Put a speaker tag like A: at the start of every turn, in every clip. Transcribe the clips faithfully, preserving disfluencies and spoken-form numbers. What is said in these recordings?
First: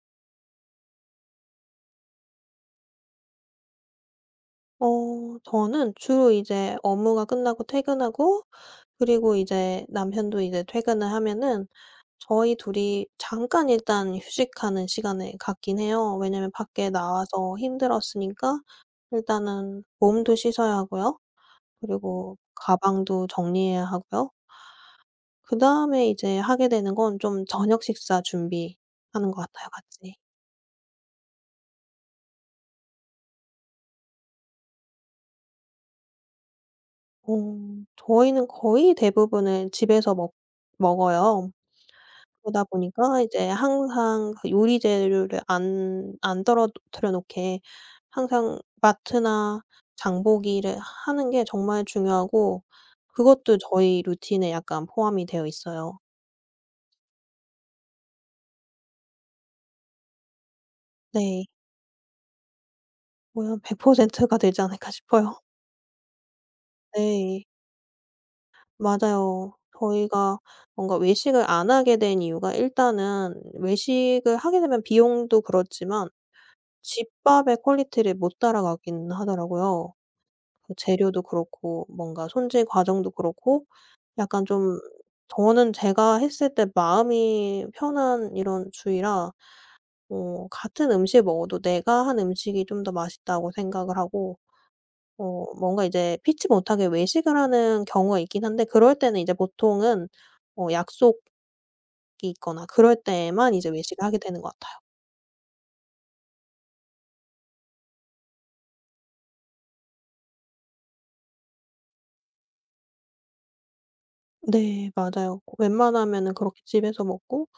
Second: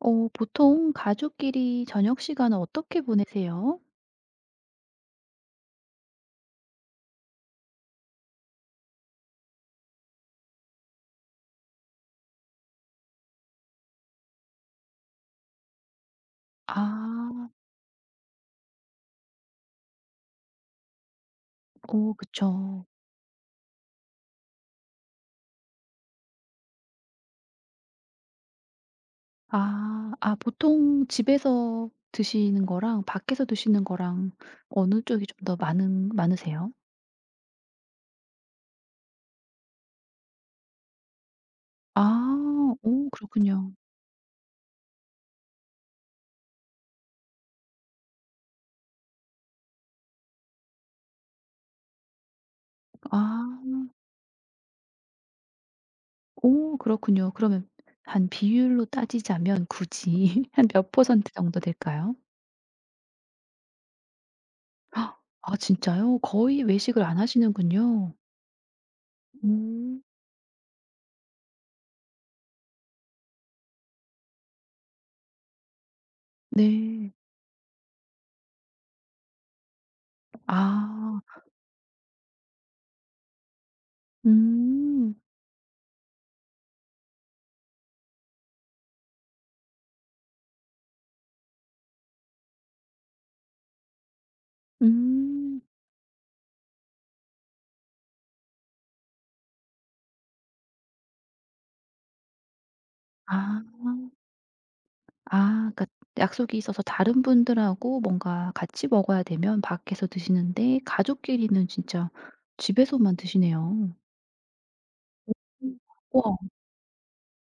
A: 어 보통 가족끼리 저녁 시간을 어떻게 보내세요?
B: 어 저는 주로 이제 업무가 끝나고 퇴근하고, 그리고 이제 남편도 이제 퇴근을 하면은 저희 둘이 잠깐 일단 휴식하는 시간을 갖긴 해요. 왜냐면 밖에
A: 아.
B: 나와서 힘들었으니까 일단은 몸도 씻어야 하고요.
A: 오,
B: 그리고
A: 그쵸.
B: 가방도 정리해야 하고요. 그다음에 이제 하게 되는 건 좀 저녁 식사 준비하는 것 같아요,
A: 아.
B: 같이.
A: 아, 보통 집에서 드시는 거랑 밖에서 드시는 거랑 어느 쪽이 좀 더 많은 많으세요?
B: 어 저희는 거의 대부분을 집에서 먹 먹어요. 그러다
A: 아. 오,
B: 보니까 이제
A: 그렇군요.
B: 항상 그 요리 재료를 안 안 떨어뜨려 놓게 항상 마트나 장보기를 하는 게 정말 중요하고, 그것도
A: 아.
B: 저희 루틴에 약간 포함이 되어 있어요.
A: 오, 그렇군요. 그러면 한 비율로 따지자면 굳이 한 몇 퍼센트
B: 네.
A: 정도 될까요?
B: 거의 한 백 퍼센트가 되지 않을까
A: 헉,
B: 싶어요.
A: 아 진짜요? 거의 외식을 안
B: 네,
A: 하시는군요.
B: 맞아요.
A: 음.
B: 저희가 뭔가 외식을 안 하게 된 이유가, 일단은 외식을 하게 되면 비용도 그렇지만
A: 네.
B: 집밥의 퀄리티를 못 따라가긴 하더라고요. 그
A: 아.
B: 재료도 그렇고 뭔가 손질 과정도 그렇고, 약간 좀
A: 음.
B: 저는 제가 했을 때 마음이 편한 이런 주의라, 어 같은 음식 먹어도 내가 한 음식이 좀 더 맛있다고 생각을 하고, 어
A: 음.
B: 뭔가 이제 피치 못하게 외식을 하는 경우가 있긴 한데, 그럴 때는 이제 보통은 어 약속이 있거나 그럴 때에만
A: 아.
B: 이제 외식을 하게 되는 것 같아요.
A: 아 그러니까 약속이 있어서 다른 분들하고 뭔가 같이 먹어야 되면 밖에서 드시는데 가족끼리는 진짜 집에서만 드시네요.
B: 네, 맞아요.
A: 우와,
B: 웬만하면은 그렇게 집에서 먹고,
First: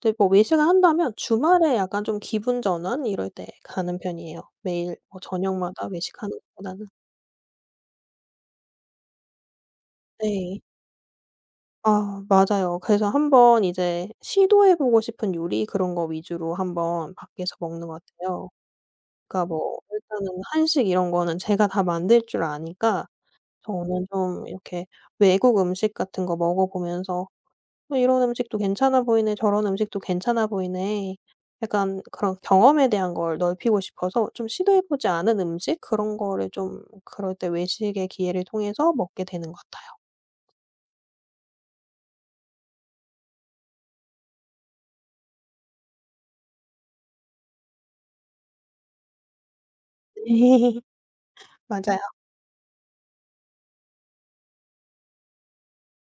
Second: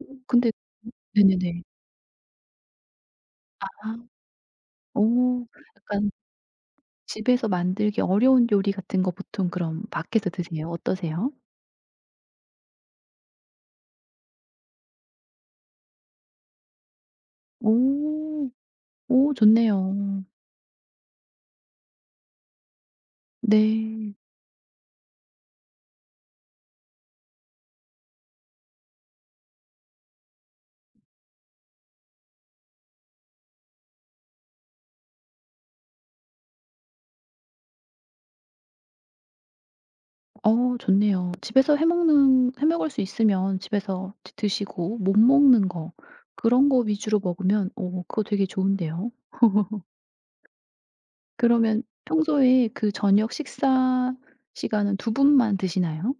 B: 근데 뭐
A: 근데
B: 외식을 한다면
A: 네네네.
B: 주말에 약간 좀 기분 전환 이럴 때
A: 아,
B: 가는 편이에요. 매일
A: 어
B: 뭐 저녁마다
A: 약간
B: 외식하는 것보다는.
A: 집에서 만들기 어려운 요리 같은 거 보통 그럼 밖에서
B: 네.
A: 드세요? 어떠세요?
B: 아, 맞아요. 그래서 한번 이제 시도해 보고 싶은 요리 그런 거 위주로 한번 밖에서 먹는 것 같아요.
A: 오. 오,
B: 그러니까 뭐
A: 좋네요.
B: 일단은 한식 이런 거는 제가 다 만들 줄 아니까, 저는
A: 네.
B: 좀 이렇게 외국 음식 같은 거 먹어 보면서 '어 이런 음식도 괜찮아 보이네. 저런 음식도 괜찮아 보이네.' 약간 그런 경험에 대한 걸 넓히고 싶어서, 좀 시도해 보지 않은 음식 그런 거를 좀 그럴 때 외식의 기회를 통해서 먹게 되는 것 같아요.
A: 어, 좋네요. 집에서 해 먹는 해 먹을 수 있으면 집에서 드 드시고 못 먹는 거, 그런 거 위주로 먹으면 오, 그거 되게 좋은데요. 그러면
B: 맞아요.
A: 평소에 그 저녁 식사 시간은 두 분만 드시나요?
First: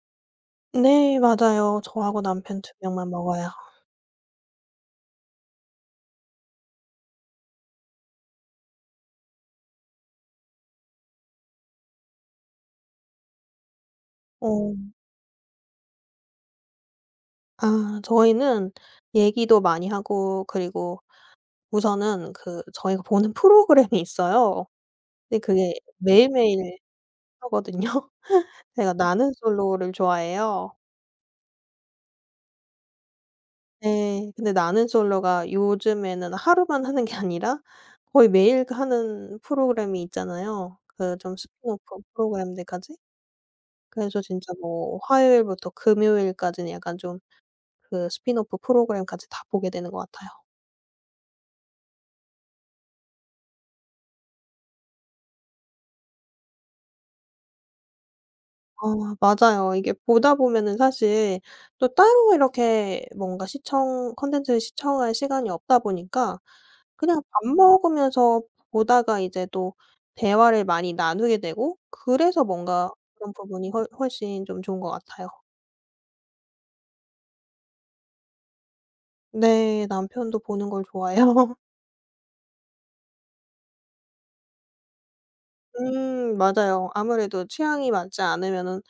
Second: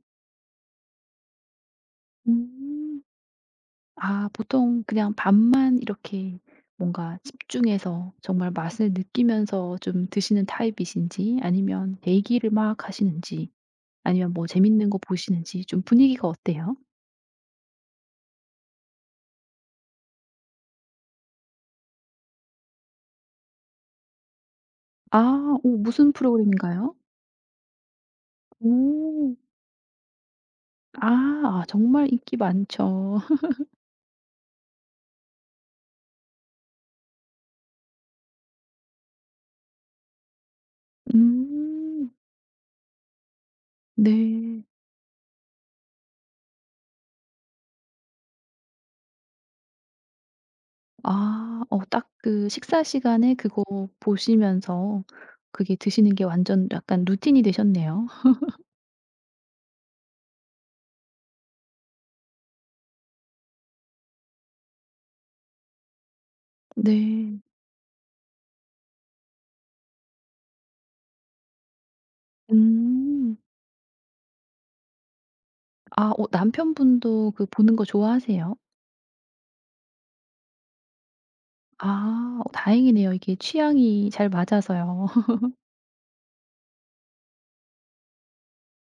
B: 네, 맞아요. 저하고 남편 두
A: 음.
B: 명만 먹어요.
A: 아, 보통 그냥 밥만 이렇게 뭔가 집중해서 정말 맛을 느끼면서 좀 드시는 타입이신지 아니면 대기를 막 하시는지 아니면 뭐
B: 어.
A: 재밌는 거 보시는지 좀 분위기가 어때요?
B: 아, 저희는 얘기도 많이 하고, 그리고 우선은 그 저희가 보는 프로그램이 있어요. 근데
A: 아,
B: 그게
A: 오, 무슨
B: 매일매일
A: 프로그램인가요?
B: 하거든요. 제가 나는
A: 오.
B: 솔로를 좋아해요.
A: 아. 아, 정말 인기 많죠.
B: 네. 근데 나는 솔로가 요즘에는 하루만 하는 게 아니라, 거의 매일 그 하는 프로그램이 있잖아요. 그 좀 스핀오프
A: 음.
B: 프로그램들까지. 그래서 진짜
A: 네.
B: 뭐 화요일부터 금요일까지는 약간 좀 그 스핀오프 프로그램까지 다 보게 되는 것 같아요.
A: 아. 어, 딱 그 식사 시간에 그거 보시면서 그게 드시는 게 완전 약간 루틴이 되셨네요.
B: 어 맞아요. 이게 보다 보면은 사실 또 따로 이렇게 뭔가 시청 콘텐츠를 시청할 시간이 없다 보니까 그냥
A: 네.
B: 밥 먹으면서 보다가 이제 또 대화를 많이 나누게 되고, 그래서 뭔가 그런
A: 음.
B: 부분이 훨 훨씬 좀 좋은 것 같아요.
A: 아, 어, 남편분도 그 보는 거 좋아하세요?
B: 네. 남편도 보는 걸 좋아해요.
A: 아. 어, 다행이네요. 이게 취향이 잘 맞아서요.
B: 음, 맞아요. 아무래도 취향이 맞지 않으면은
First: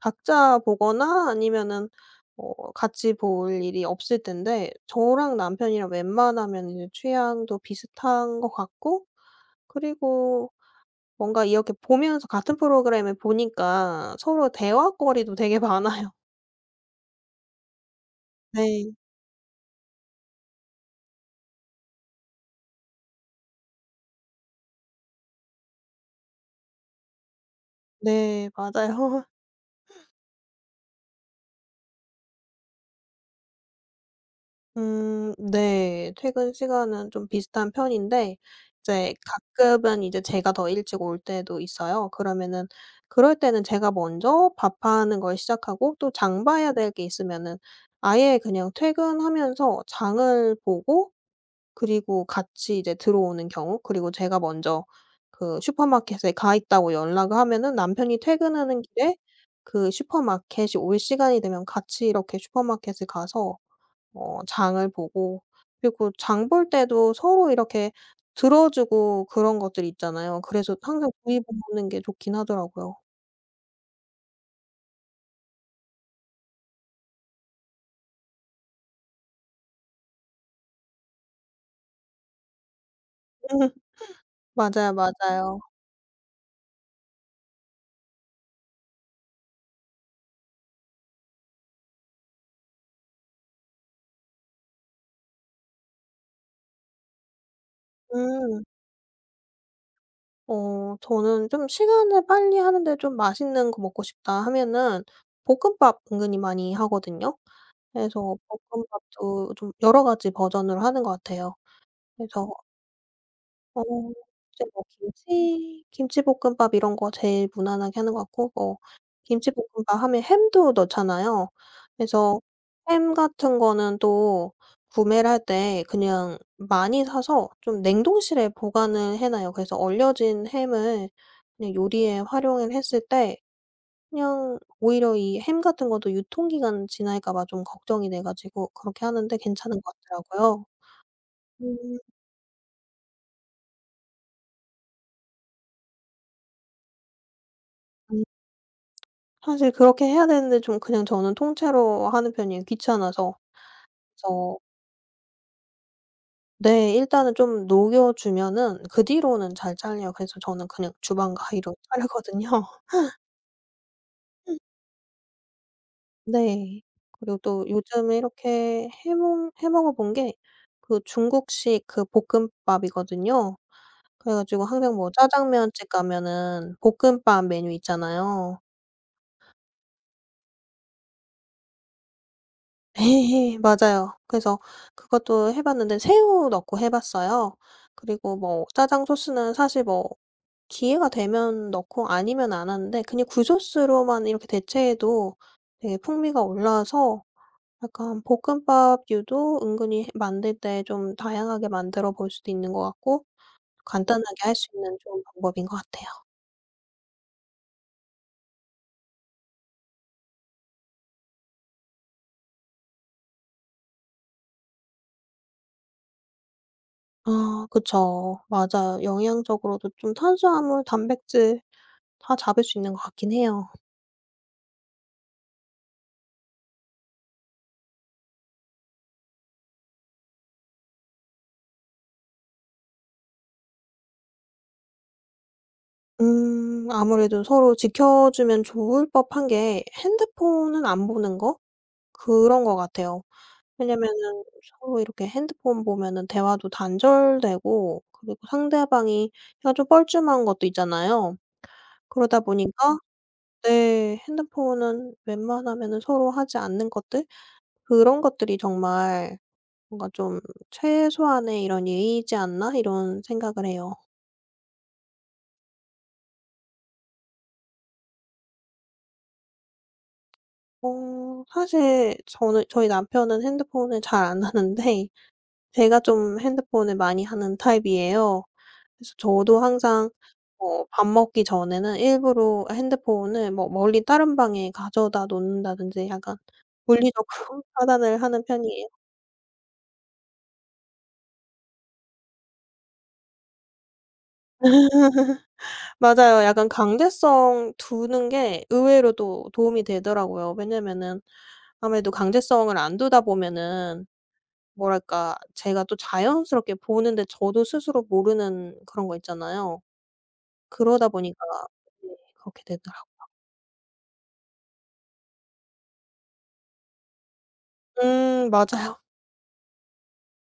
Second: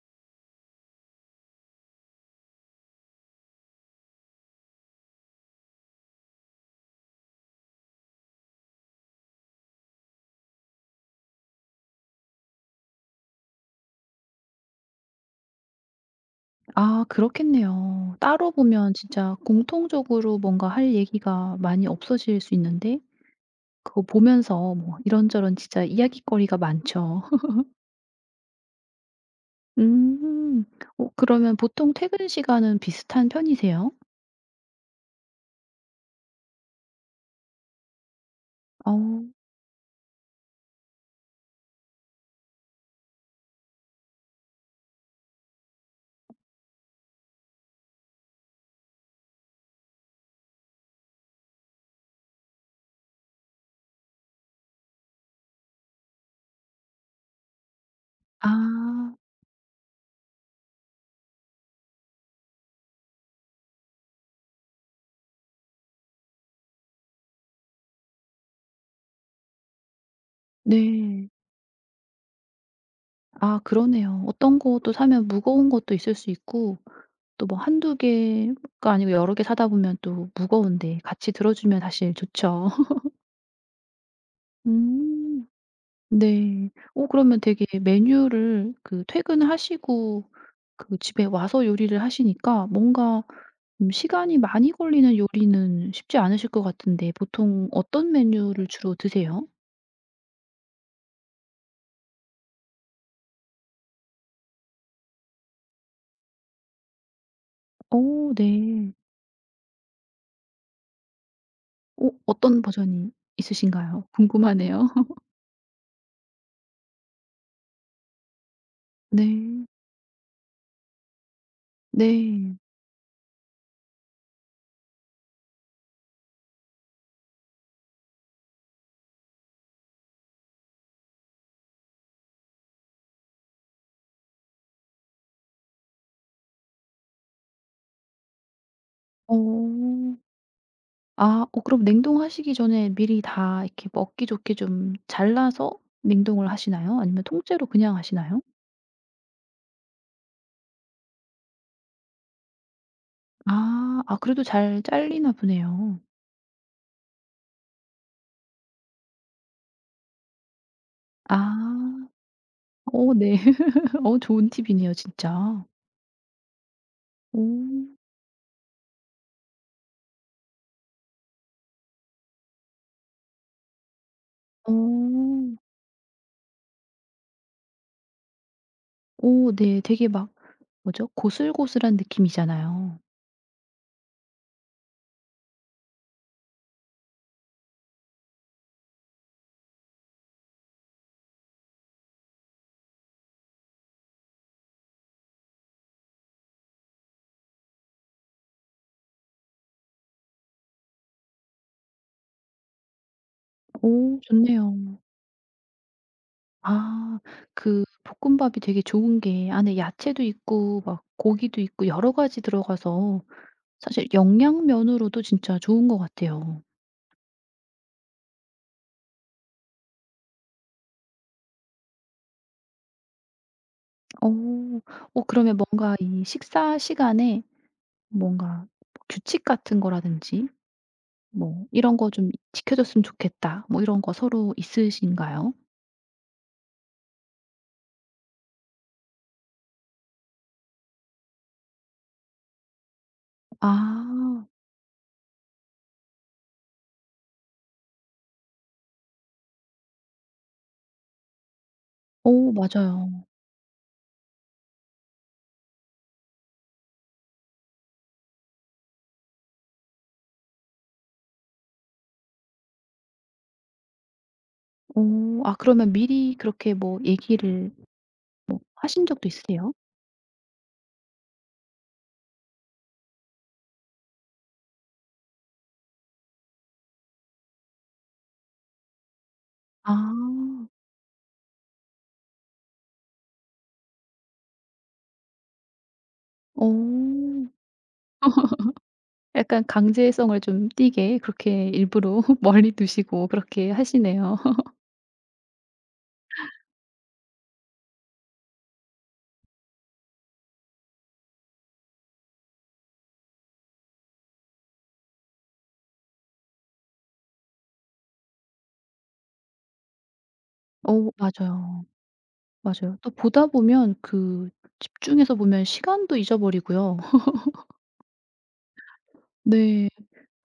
B: 각자 보거나 아니면은 어 같이 볼 일이 없을 텐데, 저랑 남편이랑 웬만하면 이제 취향도 비슷한 것 같고, 그리고 뭔가 이렇게 보면서 같은 프로그램을 보니까 서로 대화거리도 되게 많아요.
A: 아, 그렇겠네요. 따로
B: 네.
A: 보면 진짜 공통적으로 뭔가 할 얘기가 많이 없어질 수 있는데 그거 보면서 뭐 이런저런 진짜 이야깃거리가 많죠.
B: 네, 맞아요.
A: 음. 어, 그러면 보통 퇴근 시간은 비슷한 편이세요?
B: 음, 네. 퇴근 시간은 좀 비슷한 편인데
A: 어.
B: 이제, 가끔은 이제 제가 더 일찍 올 때도 있어요. 그러면은 그럴 때는 제가 먼저 밥하는 걸 시작하고, 또 장 봐야 될 게 있으면은 아예 그냥 퇴근하면서 장을 보고, 그리고 같이 이제 들어오는 경우, 그리고 제가 먼저 그 슈퍼마켓에 가 있다고 연락을 하면은 남편이 퇴근하는
A: 아.
B: 길에 그 슈퍼마켓이 올 시간이 되면 같이 이렇게 슈퍼마켓에 가서, 어 장을 보고, 그리고 장 볼 때도 서로 이렇게 들어 주고 그런 것들 있잖아요. 그래서 항상
A: 네.
B: 구입해 놓는 게 좋긴 하더라고요.
A: 아 그러네요. 어떤 것도 사면 무거운 것도 있을 수 있고 또 뭐 한두 개가 아니고 여러 개 사다 보면 또 무거운데 같이 들어 주면 사실 좋죠.
B: 맞아요,
A: 음.
B: 맞아요.
A: 네. 어, 그러면 되게 메뉴를 그 퇴근하시고 그 집에 와서 요리를 하시니까 뭔가 좀 시간이 많이 걸리는 요리는 쉽지 않으실 것 같은데 보통 어떤
B: 음.
A: 메뉴를 주로 드세요?
B: 어 저는 좀 시간을 빨리 하는데, 좀 맛있는 거 먹고 싶다 하면은 볶음밥 은근히 많이 하거든요.
A: 어,
B: 그래서
A: 네.
B: 볶음밥도 좀 여러 가지 버전으로 하는 것 같아요.
A: 어,
B: 그래서
A: 어떤 버전이
B: 어
A: 있으신가요?
B: 이제 뭐
A: 궁금하네요.
B: 김치 김치볶음밥 이런 거 제일 무난하게 하는 것 같고, 뭐
A: 네.
B: 김치볶음밥 하면 햄도 넣잖아요. 그래서
A: 네.
B: 햄 같은 거는 또 구매를 할 때 그냥 많이 사서 좀 냉동실에 보관을 해 놔요. 그래서 얼려진 햄을 그냥 요리에 활용을 했을 때, 그냥 오히려 이 햄 같은 것도 유통기간 지날까 봐 좀 걱정이 돼 가지고 그렇게 하는데 괜찮은 것
A: 어.
B: 같더라고요.
A: 아, 어, 그럼
B: 음.
A: 냉동하시기 전에 미리 다 이렇게 먹기 좋게 좀 잘라서 냉동을 하시나요? 아니면 통째로 그냥 하시나요?
B: 사실 그렇게 해야 되는데 좀 그냥 저는 통째로 하는 편이에요, 귀찮아서.
A: 아. 아, 그래도
B: 그래서
A: 잘 잘리나 보네요.
B: 네, 일단은 좀 녹여 주면은 그 뒤로는 잘 잘려요. 그래서 저는 그냥 주방 가위로
A: 아.
B: 자르거든요.
A: 어, 네. 어, 좋은 팁이네요 진짜.
B: 네. 그리고
A: 오.
B: 또 요즘에 이렇게 해 먹 해 먹어 본 게 그 중국식 그 볶음밥이거든요. 그래 가지고 항상 뭐
A: 오,
B: 짜장면집 가면은 볶음밥 메뉴 있잖아요.
A: 오, 네. 되게 막 뭐죠? 고슬고슬한 느낌이잖아요.
B: 예, 맞아요. 그래서 그것도 해 봤는데, 새우 넣고 해 봤어요. 그리고 뭐 짜장 소스는 사실 뭐 기회가 되면 넣고 아니면 안 하는데, 그냥 굴소스로만 이렇게 대체해도 되게 풍미가 올라와서 약간 볶음밥류도 은근히 만들 때 좀 다양하게 만들어 볼 수도 있는 것 같고,
A: 오,
B: 간단하게 할 수
A: 좋네요.
B: 있는 좋은 방법인 것 같아요.
A: 아, 그 볶음밥이 되게 좋은 게 안에 야채도 있고 막 고기도 있고 여러 가지 들어가서 사실 영양 면으로도 진짜 좋은 것 같아요.
B: 아, 그쵸. 맞아요. 영양적으로도 좀 탄수화물, 단백질 다 잡을 수 있는 것 같긴 해요.
A: 오, 오, 그러면 뭔가 이 식사 시간에 뭔가 규칙 같은 거라든지 뭐 '이런 거 좀 지켜 줬으면 좋겠다.' 뭐 이런 거 서로 있으신가요?
B: 음, 아무래도 서로 지켜주면 좋을 법한 게 핸드폰은 안 보는 거? 그런 것 같아요. 왜냐면은
A: 아.
B: 서로 이렇게 핸드폰 보면은 대화도 단절되고, 그리고 상대방이 약간 좀 뻘쭘한 것도 있잖아요. 그러다
A: 오,
B: 보니까
A: 맞아요.
B: 네, 핸드폰은 웬만하면은 서로 하지 않는 것들, 그런 것들이 정말 뭔가 좀 '최소한의 이런 예의이지 않나?' 이런 생각을 해요.
A: 오, 아, 그러면 미리 그렇게 뭐 얘기를 뭐 하신 적도 있으세요?
B: 어 사실 저는, 저희 남편은 핸드폰을 잘 안 하는데 제가 좀 핸드폰을 많이 하는 타입이에요. 그래서 저도
A: 아.
B: 항상 어 밥 먹기 전에는 일부러 핸드폰을 뭐 멀리 다른 방에 가져다 놓는다든지, 약간 물리적으로
A: 오.
B: 차단을 하는 편이에요.
A: 약간 강제성을 좀 띠게 그렇게 일부러 멀리 두시고 그렇게 하시네요.
B: 맞아요. 약간 강제성 두는 게 의외로 또 도움이 되더라고요. 왜냐면은, 아무래도 강제성을 안 두다 보면은 뭐랄까 제가 또 자연스럽게 보는데 저도 스스로 모르는 그런 거 있잖아요.
A: 어,
B: 그러다 보니까
A: 맞아요.
B: 네, 그렇게
A: 맞아요. 또
B: 되더라고요.
A: 보다 보면 그 집중해서 보면 시간도 잊어버리고요.
B: 음, 맞아요.
A: 네.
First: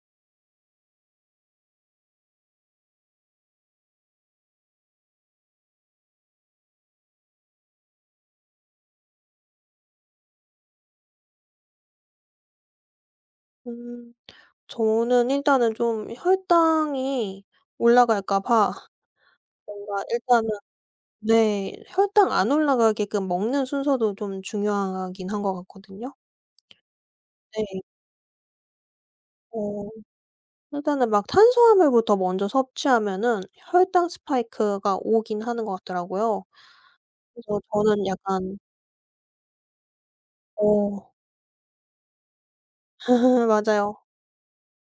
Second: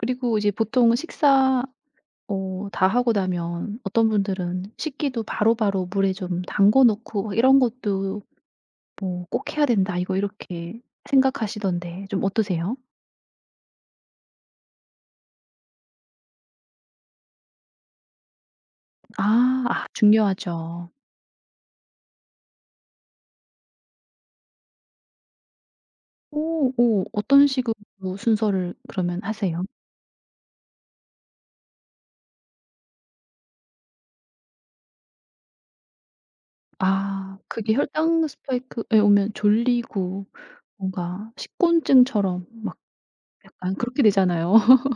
A: 그리고 이제 보통 식사 어, 다 하고 나면 어떤 분들은 식기도 바로바로 물에 좀 담궈 놓고 막 이런 것도 뭐 '꼭 해야 된다.' 이거 이렇게 생각하시던데 좀 어떠세요?
B: 음. 저는 일단은 좀 혈당이 올라갈까 봐
A: 아. 아,
B: 뭔가 일단은,
A: 중요하죠.
B: 네, 혈당 안 올라가게끔 먹는 순서도 좀 중요하긴 한 것 같거든요.
A: 오, 오. 어떤
B: 네.
A: 식으로 순서를 그러면 하세요?
B: 어 일단은 막 탄수화물부터 먼저 섭취하면은 혈당 스파이크가 오긴 하는 것 같더라고요.
A: 아,
B: 그래서
A: 그게
B: 저는
A: 혈당
B: 약간
A: 스파이크에 오면 졸리고
B: 어
A: 뭔가 식곤증처럼 막
B: 네,
A: 약간
B: 맞아요.
A: 그렇게 되잖아요.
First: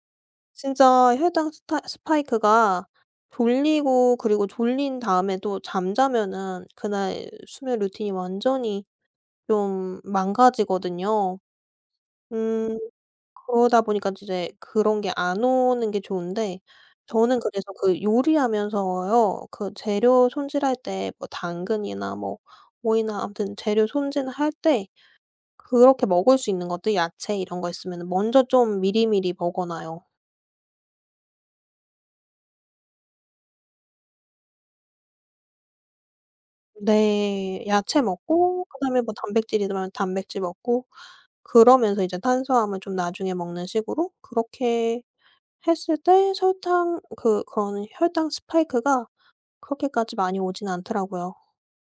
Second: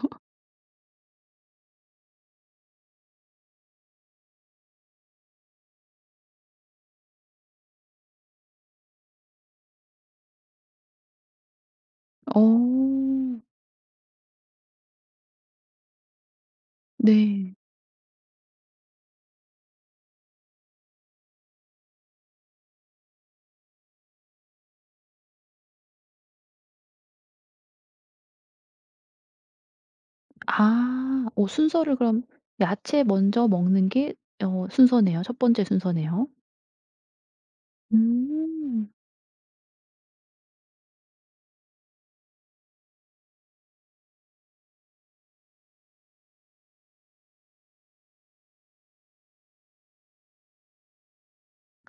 B: 진짜 혈당 스타 스파이크가 졸리고, 그리고 졸린 다음에 또 잠자면은 그날 수면 루틴이 완전히 좀 망가지거든요.
A: 어.
B: 음 그러다 보니까 이제 그런 게 안 오는 게 좋은데, 저는
A: 네.
B: 그래서 그 요리하면서요 그 재료 손질할 때 뭐 당근이나 뭐 오이나 아무튼 재료 손질할 때 그렇게 먹을 수 있는 것들, 야채 이런 거 있으면 먼저 좀 미리미리 먹어 놔요.
A: 아. 어, 순서를 그럼 야채 먼저 먹는 게 어, 순서네요. 첫 번째 순서네요.
B: 네. 야채 먹고
A: 음.
B: 그다음에 뭐 단백질이면 단백질 먹고, 그러면서 이제 탄수화물 좀 나중에 먹는 식으로 그렇게 했을 때 설탕 그 그런 혈당 스파이크가 그렇게까지 많이 오진 않더라고요.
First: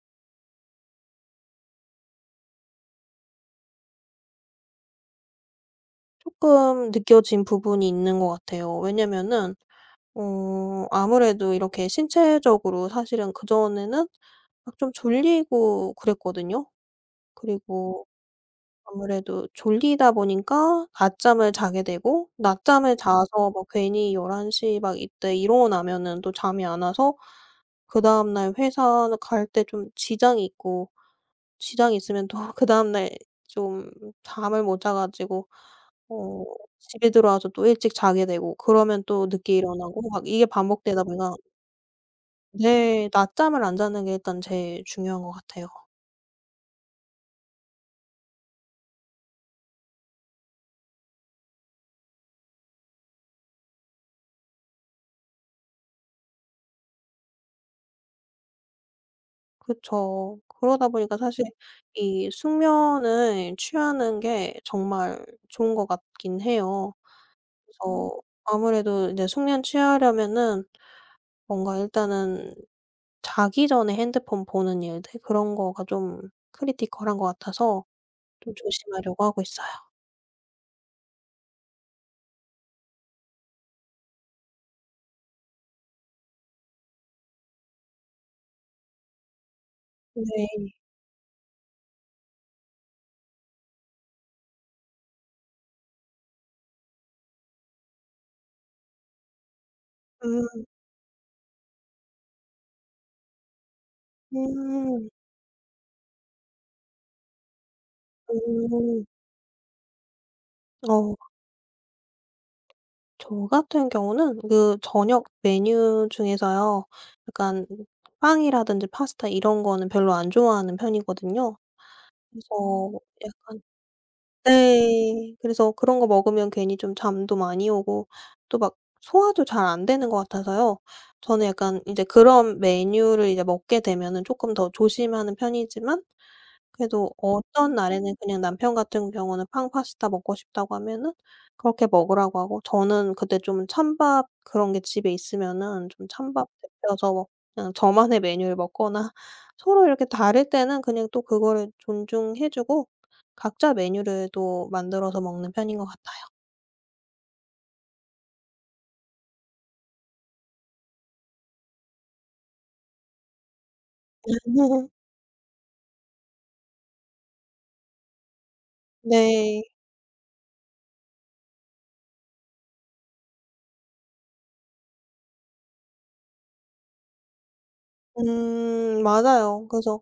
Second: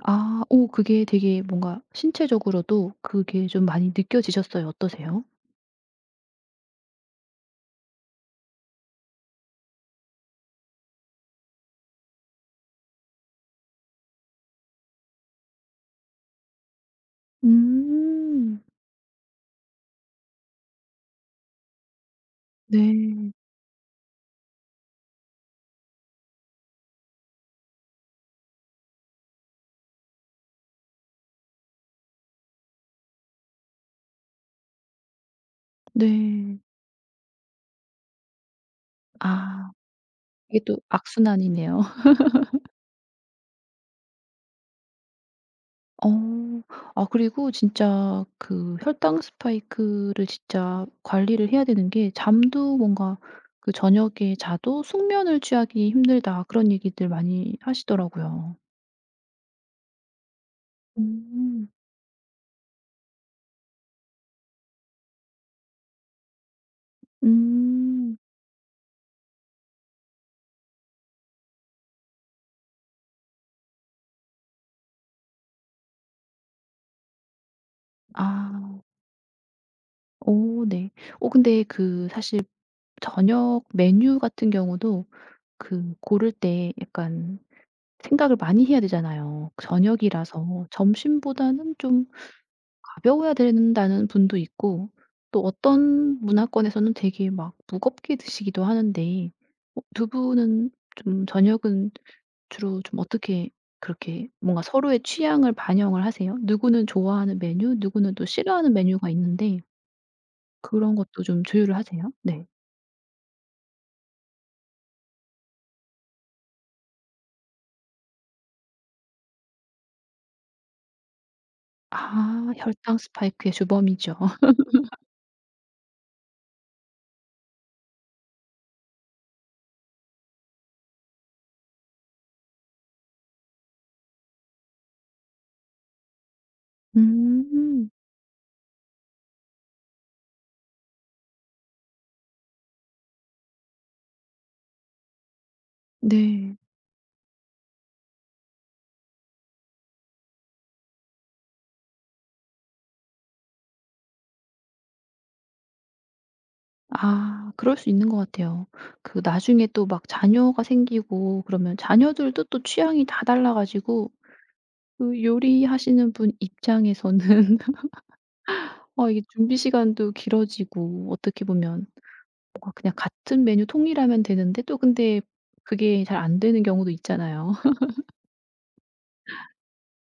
A: 아, 오, 그게 되게 뭔가 신체적으로도 그게 좀 많이 느껴지셨어요? 어떠세요?
B: 쪼끔 느껴진 부분이 있는 것 같아요. 왜냐면은 어 아무래도 이렇게 신체적으로 사실은 그전에는 막 좀 졸리고 그랬거든요. 그리고
A: 음.
B: 아무래도 졸리다 보니까 낮잠을 자게 되고 낮잠을
A: 네.
B: 자서 뭐 괜히 일 한 시 막 이때 일어나면은 또 잠이 안 와서, 그다음 날 회사 갈 때 좀 지장이 있고, 지장이 있으면 또 그다음 날 좀 잠을 못 자 가지고, 어
A: 네.
B: 집에 들어와서 또 일찍 자게 되고, 그러면 또 늦게
A: 아,
B: 일어나고 막 이게
A: 이게 또
B: 반복되다 보니까.
A: 악순환이네요.
B: 네. 낮잠을 안 자는 게 일단 제일 중요한 것 같아요.
A: 어. 아, 그리고 진짜 그 혈당 스파이크를 진짜 관리를 해야 되는 게 잠도 뭔가 그 "저녁에 자도 숙면을 취하기 힘들다." 그런 얘기들 많이 하시더라고요.
B: 그쵸. 그러다 보니까 사실
A: 음.
B: 이 숙면을 취하는 게 정말 좋은 것 같긴 해요. 음.
A: 음.
B: 그래서 아무래도 이제 숙면 취하려면은 뭔가 일단은 자기 전에 핸드폰 보는 일들 그런 거가 좀 크리티컬한 것 같아서, 좀
A: 아.
B: 조심하려고 하고 있어요.
A: 오, 네. 오, 근데 그 사실 저녁 메뉴 같은 경우도 그 고를 때 약간 생각을 많이 해야 되잖아요.
B: 네.
A: 저녁이라서 점심보다는 좀 가벼워야 된다는 분도 있고 또 어떤 문화권에서는 되게 막 무겁게 드시기도 하는데 어 두
B: 음.
A: 분은 좀 저녁은 주로 좀 어떻게 그렇게 뭔가 서로의
B: 음.
A: 취향을 반영을 하세요? 누구는 좋아하는 메뉴 누구는 또 싫어하는
B: 음.
A: 메뉴가 있는데 그런
B: 어.
A: 것도 좀 조율을 하세요? 네.
B: 저 같은 경우는 그 저녁 메뉴 중에서요. 약간 빵이라든지 파스타 이런 거는 별로 안 좋아하는 편이거든요.
A: 아,
B: 그래서, 음.
A: 혈당 스파이크의
B: 약간,
A: 주범이죠.
B: 네. 그래서 그런 거 먹으면 괜히 좀 잠도 많이 오고, 또 막 소화도 잘 안 되는 것 같아서요. 저는 약간 이제 그런 메뉴를 이제 먹게 되면은 쪼끔 더 조심하는 편이지만, 그래도 어떤
A: 음.
B: 날에는 그냥 남편 같은 경우는 팡파스타 먹고 싶다고 하면은 그렇게 먹으라고 하고, 저는 그때 좀 찬밥 그런 게 집에 있으면은 좀 찬밥
A: 네.
B: 데펴서 그냥 저만의 메뉴를 먹거나 서로 이렇게 다를 때는 그냥 또 그거를 존중해 주고, 각자 메뉴를 또 만들어서 먹는 편인 것 같아요.
A: 아, 그럴 수 있는 것 같아요. 그 나중에 또 막 자녀가 생기고 그러면 자녀들도 또 취향이 다 달라 가지고 그 요리하시는 분 입장에서는 어, 이게 준비
B: 네.
A: 시간도 길어지고 어떻게 보면 뭔가 그냥 같은 메뉴 통일하면 되는데 또 근데 그게 잘 안 되는 경우도 있잖아요.
B: 음, 맞아요. 그래서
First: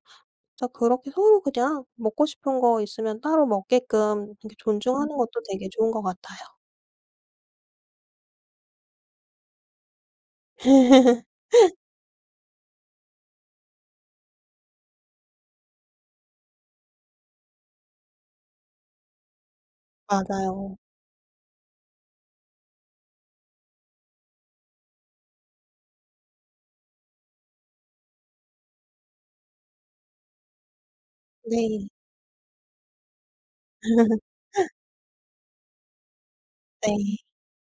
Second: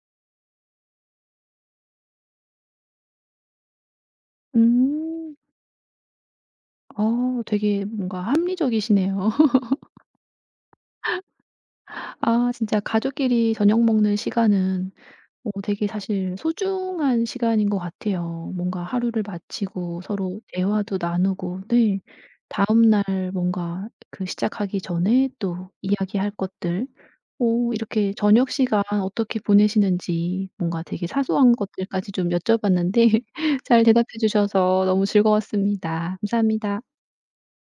B: 진짜 그렇게 서로 그냥 먹고 싶은 거 있으면 따로 먹게끔 이렇게 존중하는
A: 음.
B: 것도 되게 좋은 것 같아요.
A: 어, 되게 뭔가 합리적이시네요. 아, 진짜 가족끼리 저녁 먹는 시간은 어, 되게 사실 소중한 시간인 것 같아요. 뭔가 하루를 마치고 서로
B: 맞아요.
A: 대화도 나누고 네. 다음날 뭔가 그 시작하기 전에 또 이야기할 것들 오, 이렇게 저녁 시간 어떻게 보내시는지 뭔가 되게 사소한
B: 네.
A: 것들까지 좀 여쭤봤는데 잘 대답해 주셔서 너무 즐거웠습니다. 감사합니다.
B: 네.